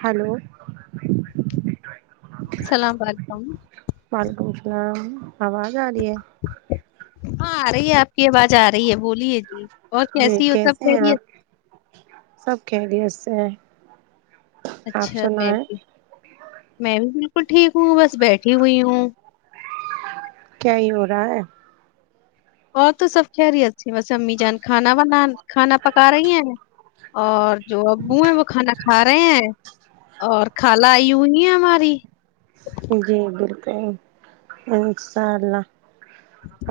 hello السلام علیکم وعلیکم السلام آواز آ رہی ہے وہاں آ رہی ہے آپ کی آواز آ رہی ہے بولیے جی اور جی کیسی ہو سب کیسے ہیں کہہریے آپ سب [unintelligible] آپ اچھا میں سنائیں بھی میں بھی بالکل ٹھیک ہوں بس بیٹھی ہوئی ہوں کیا ہی ہو رہا ہے اور تو سب خہریی ہےت اچ بس امی جان کھانا بناان کھانا پکا رہی ہیں اور جو اب ابو ہے وہ کھانا کھا رہے ہیں اور کالا آئی ہوئی ہے ہماری جی بالکل انشاء اللہ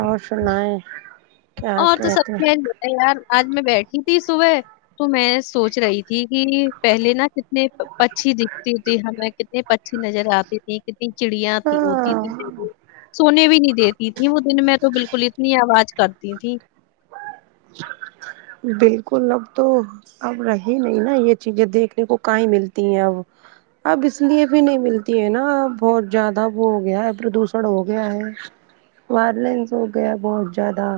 اور سنا ہے اور تو سب کھیل لیتے ہیں یار آج میں بیٹھی تھی صبح تو میں سوچ رہی تھی کہ پہلے نا کتنے پچھی دکھتی تھی ہمیں کتنے پچھی نظر آتی تھی کتنی چڑیاں تھی ہوتی تھی پے ہاں سونے بھی نہیں دیتی تھی وہ دن میں تو بالکل اتنی آواز ت تھی بالکل اب تو اب رہی نہیں نا یہ چیزیں دیکھنے کو کہیں ملتی ہیں اب اب اس لیے بھی نہیں ملتی ہے نا بہت زیادہ وہ ہو گیا ہے پردوشن ہو گیا ہے وائلینس ہو گیا ہے بہت زیادہ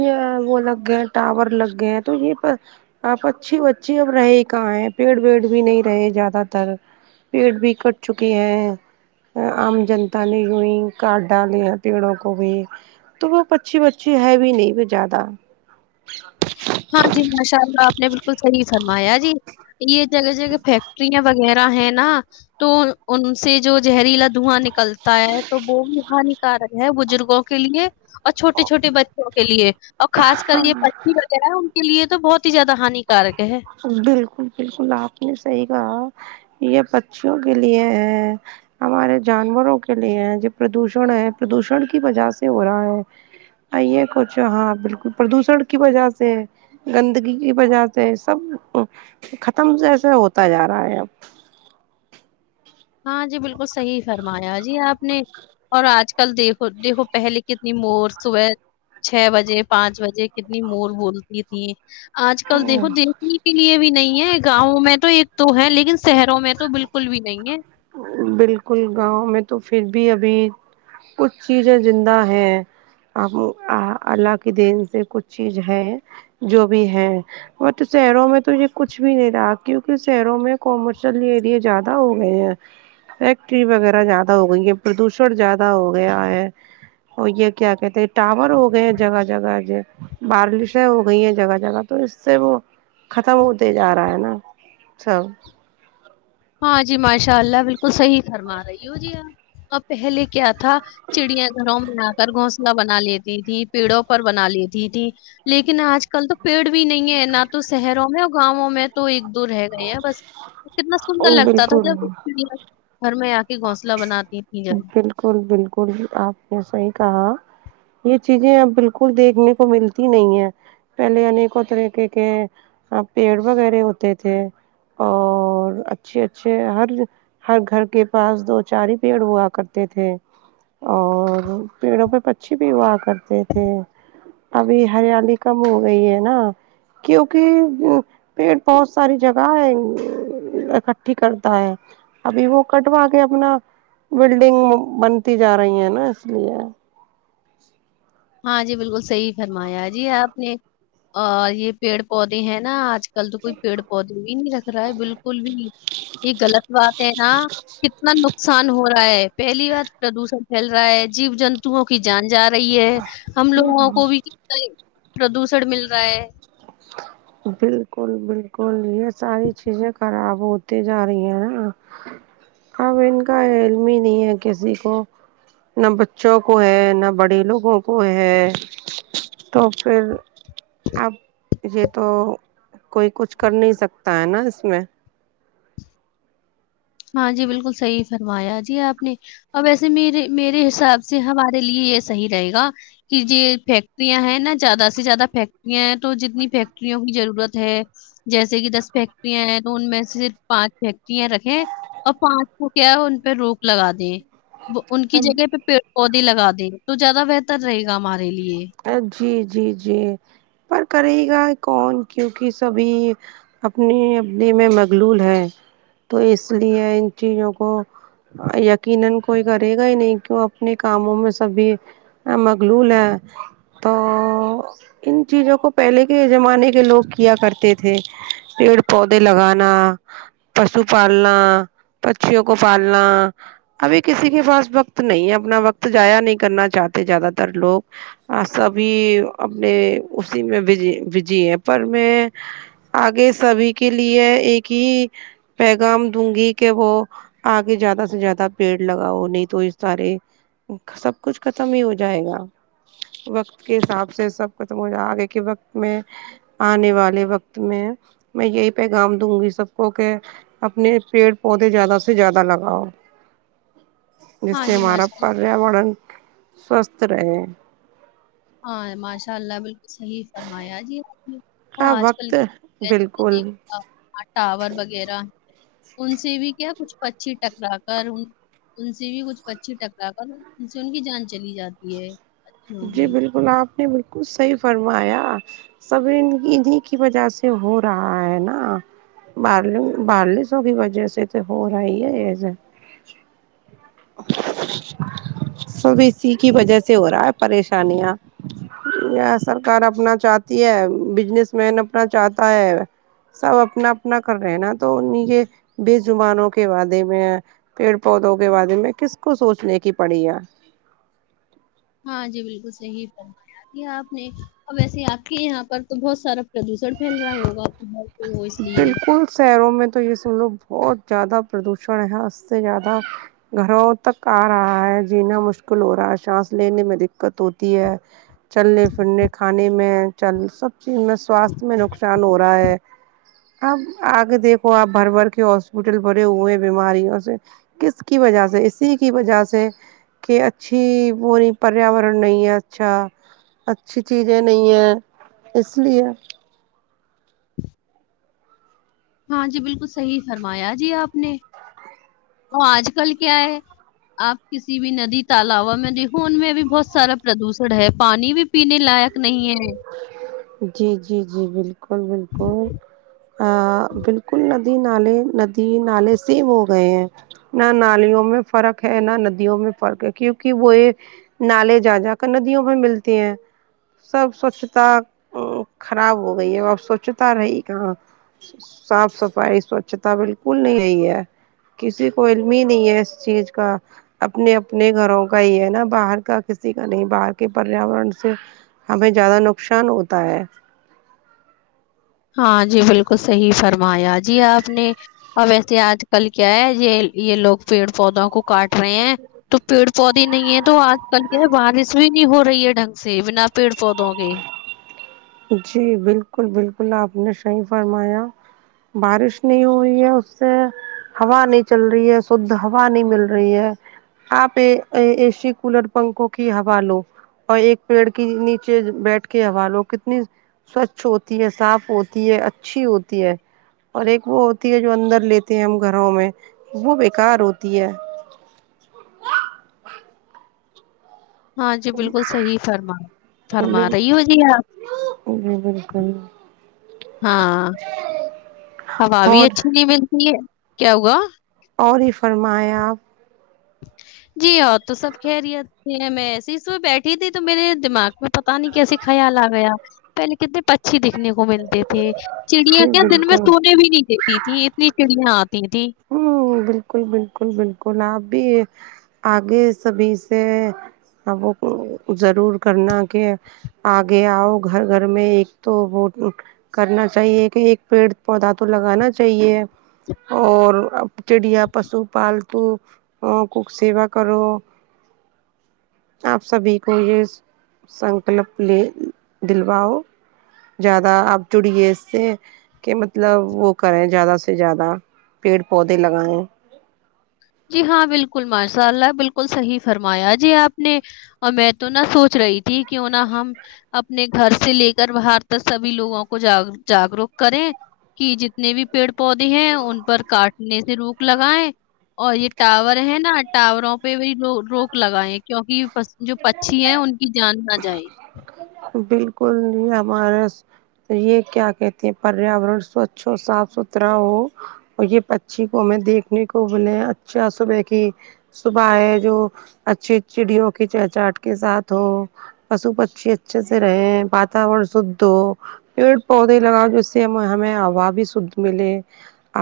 یہ وہ لگ گ ٹاور لگ گئے تو یہ پچھی بچی اب رہے ہی کہاں ہے پیڑ ویڑ بھی نہیں رہے زیادہ تر پیڑ بھی کٹ چکے ہیں عام جنتا نےیں کارڈ ڈالے ہیں پیڑوں کو بھی تو وہ اچھی بچی ہے بھی نہیں زیادہ ہاں جی ماشاء اللہ آپ نے بالکل صحیح سنا مایا جی یہ جگہ جگہ فیکٹرییاں وغیرہ ہے نا تو ان سے جو زہریلا دھواں نک کلتا ہے تو وہ بھی ہانکار ہے بزرگوں کے لیے اور چھوٹے چھوٹے بچوں کے لیے اور خاص کر یہ وغیرہ ان کے لیے تو بہت ہی زیاد ہانانی بالکل بالکل آپ نے صحی کہا یہ پچیوں کے لیے ہے ہمارے جانوروں کے لیے ہے جو پردوشن ہے پردوشن کی وجہ سے ہو رہا ہے یہ کچھ ہاں بالکل پردوشن کی وجہ سے گندگی کی وجہ سے سب ختم جیسا ہوتا جا رہا ہے اب ہاں جی بالکل صحیح فرمایا جی آپ نے اور آج کے کل دیکھو دیکھو پہلے کتنی مور صبح چھ بجے پانچ بجے کتنی مور بولتی تھیں آج کل دیکھو اب دیکھنے کے لیے بھی نہیں ہے گاؤں میں تو ایک تو ہے لیکن شہروں میں تو تو بالکل بھی نہیں ہے بالکل گاؤں میں تو پھر بھی ابھی کچھ چیزیں زندہ ہیں اب اللہ کی دین سے کچھ چیز ہے جو بھی ہے بٹ شہروں میں تو یہ کچھ بھی نہیں رہا کیوںکہ شہروں میں کومرشل اریے زیادہ ہو گئے ہیں فیکٹری وغیرہ زیادہ ہو گئی ہے پردوشن زیادہ ہو گیا ہے اور یہ کیا کہتے ہیں ٹاور ہو گئے ہیں جگہ جگہ بارشیں ہو گئی ہیں جگہ جگہ تو اس سے وہ ختم ہوتے جا رہا ہے نا سب ہاں جی ماشاء اللہ بالکل صحیح فرما رہی ہو جی آپ اب پہلے کیا تھا چڑیاں گھروں میں آ کر گ بنا لیتی تھی پیڑوں پر بنا لیتی تھی لیکن آج کل تو پیڑ بھی نہیں ہے نہ تو شہروں میں ا گاؤوں میں تو ایک دور رہ گئی ہے بس کتنا ا سندر لگتا تھا بالکل جب چڑیا میں آ کے گھونسلہ بناتی تھیں جب بالکل بالکل آپ نے صحی کہا یہ چیزیں ا بالکل دیکھنے کو ملتی نہیں ہے پہلے انیکوں طریقے کے پیڑ وغیرہ ہوتے تھے اور اچھے اچھے ہر ہر گھر کے پاس دو چار ہی پیڑ ہوا کرتے تھے اور پیڑوں پہ اچھی بھی ہوا کرتے تھے ابھی ہریالی کم ہو گئی ہے نا کیونکہ پیڑ بہت ساری جگہ ہے اکٹھی کرتا ہے ابھی وہ کٹوا کے اپنا بلڈنگ بنتی جا رہی ہیں نا اس لیے ہاں جی بالکل صحیح فرمایا جی آپ نے اور یہ پیڑ پودے ہیں نا آج کل آج کل تو کوئی پیڑ پودے بھی نہیں رکھ رہا ہے بالکل بھی یہ غلط بات ہے نا کتنا نقصان ہو رہا ہے پہلی بار پردوشن چھیل رہا ہے جیو جنتوؤں کی جان جا رہی ہے ہم لوگوں کو بھی پردوشن مل رہا ہے بالکل بالکل یہ ساری چیزیں خراب ہوتی جا رہی ہیں نا اب ان کا علم ہی نہیں ہے کسی کو نہ بچوں کو ہے نہ بڑے لوگوں کو ہے تو پھر اب یہ تو کوئی کچھ کر نہیں سکتا ہے نا اس میں ہاں جی بالکل صحیح فرمایا جی آپ نے اور ویسے میرے میرے حساب سے ہمارے لیے یہ صحیح رہے گا کہ یہ فیکٹریاں ہیں نا زیادہ سے زیادہ فیکٹریاں ہیں تو جتنی فیکٹریوں کی ضرورت ہے جیسے کہ دس فیکٹریاں ہیں تو ان میں سے صرف پانچ فیکٹریاں رکھیں اور پانچ کو کیا ہے ان پہ روک لگا دیں وہ ان کی اب جگہ پہ پڑ پودے لگا دے تو زیادہ بہتر رہےا مار لیے جی جی جی پر کرے گا کون کیونکہ سبھی اپنے اپنے میں مخلول ہیں تو اس لیے ان چیزوں کو یکیننکوئی کرے گا ہی نہیں کیوں اپنے کاموں میں سبھی مقلول ہیں تو ان چیزوں کو پہلے کے زمانے کے لوگ کیا کرتے تھے پیڑ پودے لگانا پشو پالنا پھیوں کو پالنا ابھی کسی کے پاس وقت نہیں ہے اپنا وقت جایا نہیں کرنا چاہتے زیادہ تر لوگ سبھی اپنے اسی میںج وجی ہے پر میں آگے سبھی کے لیے ایک ہی پیغام دوں گی کہ وہ آگے زیادہ سے زیادہ پیڑ لگاؤ نہیں تو اس سارے سب کچھ ختم ہی ہو جائے گا وقت کے حساب سے سب ختم آگے کے وقت میں آنے والے وقت میں میں یہی پیغام دوں گی سب کو کہ اپنے پیڑ پودے زیادہ سے زیادہ لگاؤ جس ہاں سے جی ہمارا ماشاء اللہ پریاورن سوستھ رہے ہاں ماشاء اللہ بالکل صحیح فرمایا آ جی آپ نے اور ہاں آج وقت کل کیا ہو گیا جیسے بالکل دیکھ ٹاور وغیرہ ان سے بھی کیا کچھ پچھی ٹکرا کر ان سے بھی کچھ پچھی ٹکرا کر ان سے ان کی جان چلی جاتی ہے اچھیوں جی کی بالکل آپ نے بالکل صحیح فرمایا سبیں کی وجہ سے ہو رہا ہے نا بارسوں کی وجہ سے تو ہو رہا ہی ہے سب اسی کی وجہ سے ہو رہا ہے پریشانیاں سرکار اپنا چاہتی ہے بجنس مین اپنا چاہتا ہے سب اپنا اپنا کر رہے ہیں نا تو ان بےجبانوں کے بارے میں پیڑ پودوں کے بارے میں کس کو سوچنے کی پڑی ہے ہاں جی بالکل صحیح فرمایا کیا آپ نے اور ویسے آپ کے یہاں پر تو بہت سارا پردوشن پھیل رہا ہوگا ب بالکل شہروں میں تو یہ س لوگ بہت زیادہ پردوشن ہے س اس سے زیادہ گھروں تک آ رہا ہے جینا مشکل ہو رہا ہے سانس لینے میں دقت ہوتی ہے چلنے پھرنے کھانے میں چل سب چیز میں سواستھ میں نقصان ہو رہا ہے اب آگے دیکھو آپ بھر بھر کے ہاسپٹل بھرے ہوئے ہیں بیماریوں سے کس کی وجہ سے اسی کی وجہ سے کہ اچھی وہ پریاورن نہیں ہے اچھا اچھی چیزیں نہیں ہے اس لیے ہاں جی بالکل صحیح فرمایا جی آپ نے تو آج کل کیا ہے آپ کسی بھی ندی تالوا میں دیکھو ان میں بھی بہت سارا پردوشن ہے پانی بھی پینے لائق نہیں ہے ج جی جی جی بال بکل بالکل بالکل نہ ن نالے ندی نالے سیم ہو گئے ہیں نہ نالیوں میں فرق ہے نہ ندیوں میں فرق ہے کیونکہ وہ یہ نالے جا جا کر ندیوں میں ملتے ہیں سب سوچھتا خراب ہو گئی ہے ا سوچھتا رہی کہاں صاف صفائی سوچھتا بالکل نہیں رہ ہے کسی کو علم ہی نہیں ہے اس چیز کا اپنے اپنے گھروں کا ہی ہے نا باہر کا کسی کا نہیں باہر کے پریاورن سے ہمیں زیادہ نقصان ہوتا ہے ہاں جی بالکل صحیح فرمایا جی آپ نے اب ویسے آج کل کیا ہے یہ یہ لوگ پیڑ پودوں کو کاٹ رہے ہیں تو پیڑ پودے نہیں ہے تو آج کل یہ بارش بھی ہو رہی ہے ڈھنگ سے بنا پیڑ پودوں کے جی بالکل بالکل آپ نے صیح فرمایا بارش نہیں ہوئی ہے اس سے ہوا نہیں چل رہی ہے شھ ہوا نہیں مل رہی ہے آپ اے سی کولر پنکھوں کی ہوا لو اور ایک پیڑ کی نیچے بیٹھ کے ہوا لو کتنی سوچھ ہوتی ہے صاف ہوتی ہے اچھی ہوتی ہے اور ایک وہ ہوتی ہے جو اندر لیتے ہیں ہم گھروں میں وہ بیکار ہوتی ہے ہاں جی بالکل صحیح فرما فرما رہی ہو جی آپ بالکل ہاں ہوا بھی اور اچھی نہیں ملتی ہے کیا ہوگا اور ہی فرماائےیں آپ جی ہاں تو سب کہہ رہ ہیں میں ایسیس میں بیٹھی تھی تو میرے دماغ میں پ پتا نہیں کیسے خیال آ گیا پہل کتنے پچھی دکھنے کو ملتے تھے چڑیاں جی کیا دن میں بالکل سونے بھی نہیں دیتی تھی اتنی چڑیاں آتی تھیں ہ بالکل بالکل بالکل آپ بھی آگے سبھی سے ضرور کرنا کہ آگے آؤ گھر گھر میں ایک تو وہ کرنا چاہیے کہ ایک پیڑ پودا تو لگانا چاہیے اور چڑیا پشو پالتو ا کک سیوا کرو آپ سبھی کو یہ سنکلپ لے دلواؤ زیادہ آپ جڑیے اس سے کہ مطلب وہ کریں زیادہ سے زیادہ پیڑ پودے لگائیں جی ہاں بالکل ماشاء اللہ بالکل صحیح فرمایا جی آپ نے میں تو نہ سوچ رہی تھی ت کیوں نہ ہم اپنے گھر سے لے کر باہر تک سبھی لوگوں کو ج جاگروک کریں کہ جتنے بھی پیڑ پودے ہیں ان پر کاٹنے سے روک لگائائے اور یہ ٹاور ہے نا ٹاوروں پہ وہی روک لگائے کیوںکہ جو پچھی ہیں ان کی جان نہ جائے بالکل ج ہمارا یہ کیا کہتے ہیں پریاورن سوچھ ہو صاف ستھرا ہو اور یہ پچھی کو ہمیں دیکھنے کو بولے اچھا صبح کی صبح ہے جو اچھی چڑیوں کچہچاہٹ کے ساتھ ہو پشو پشی اچھے سے رہے واتورن شھ ہو پیڑ پودے لگاؤ جس سے ہم ہمیں ہا بھی شھ ملے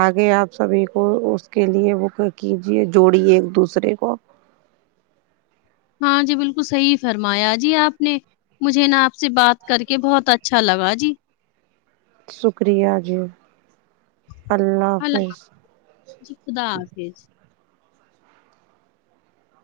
آگے آپ سبھی کو اس کے لیے وہ کیجے جوڑیے ایک دوسرے کو ہاں جی بالکل صحیح فرمایا جی آپ نے مجھے نا آپ سے بات کر کے بہت اچھا لگا جی شکریہ جی اللہ ہلہ ج حافظ جی خدا آف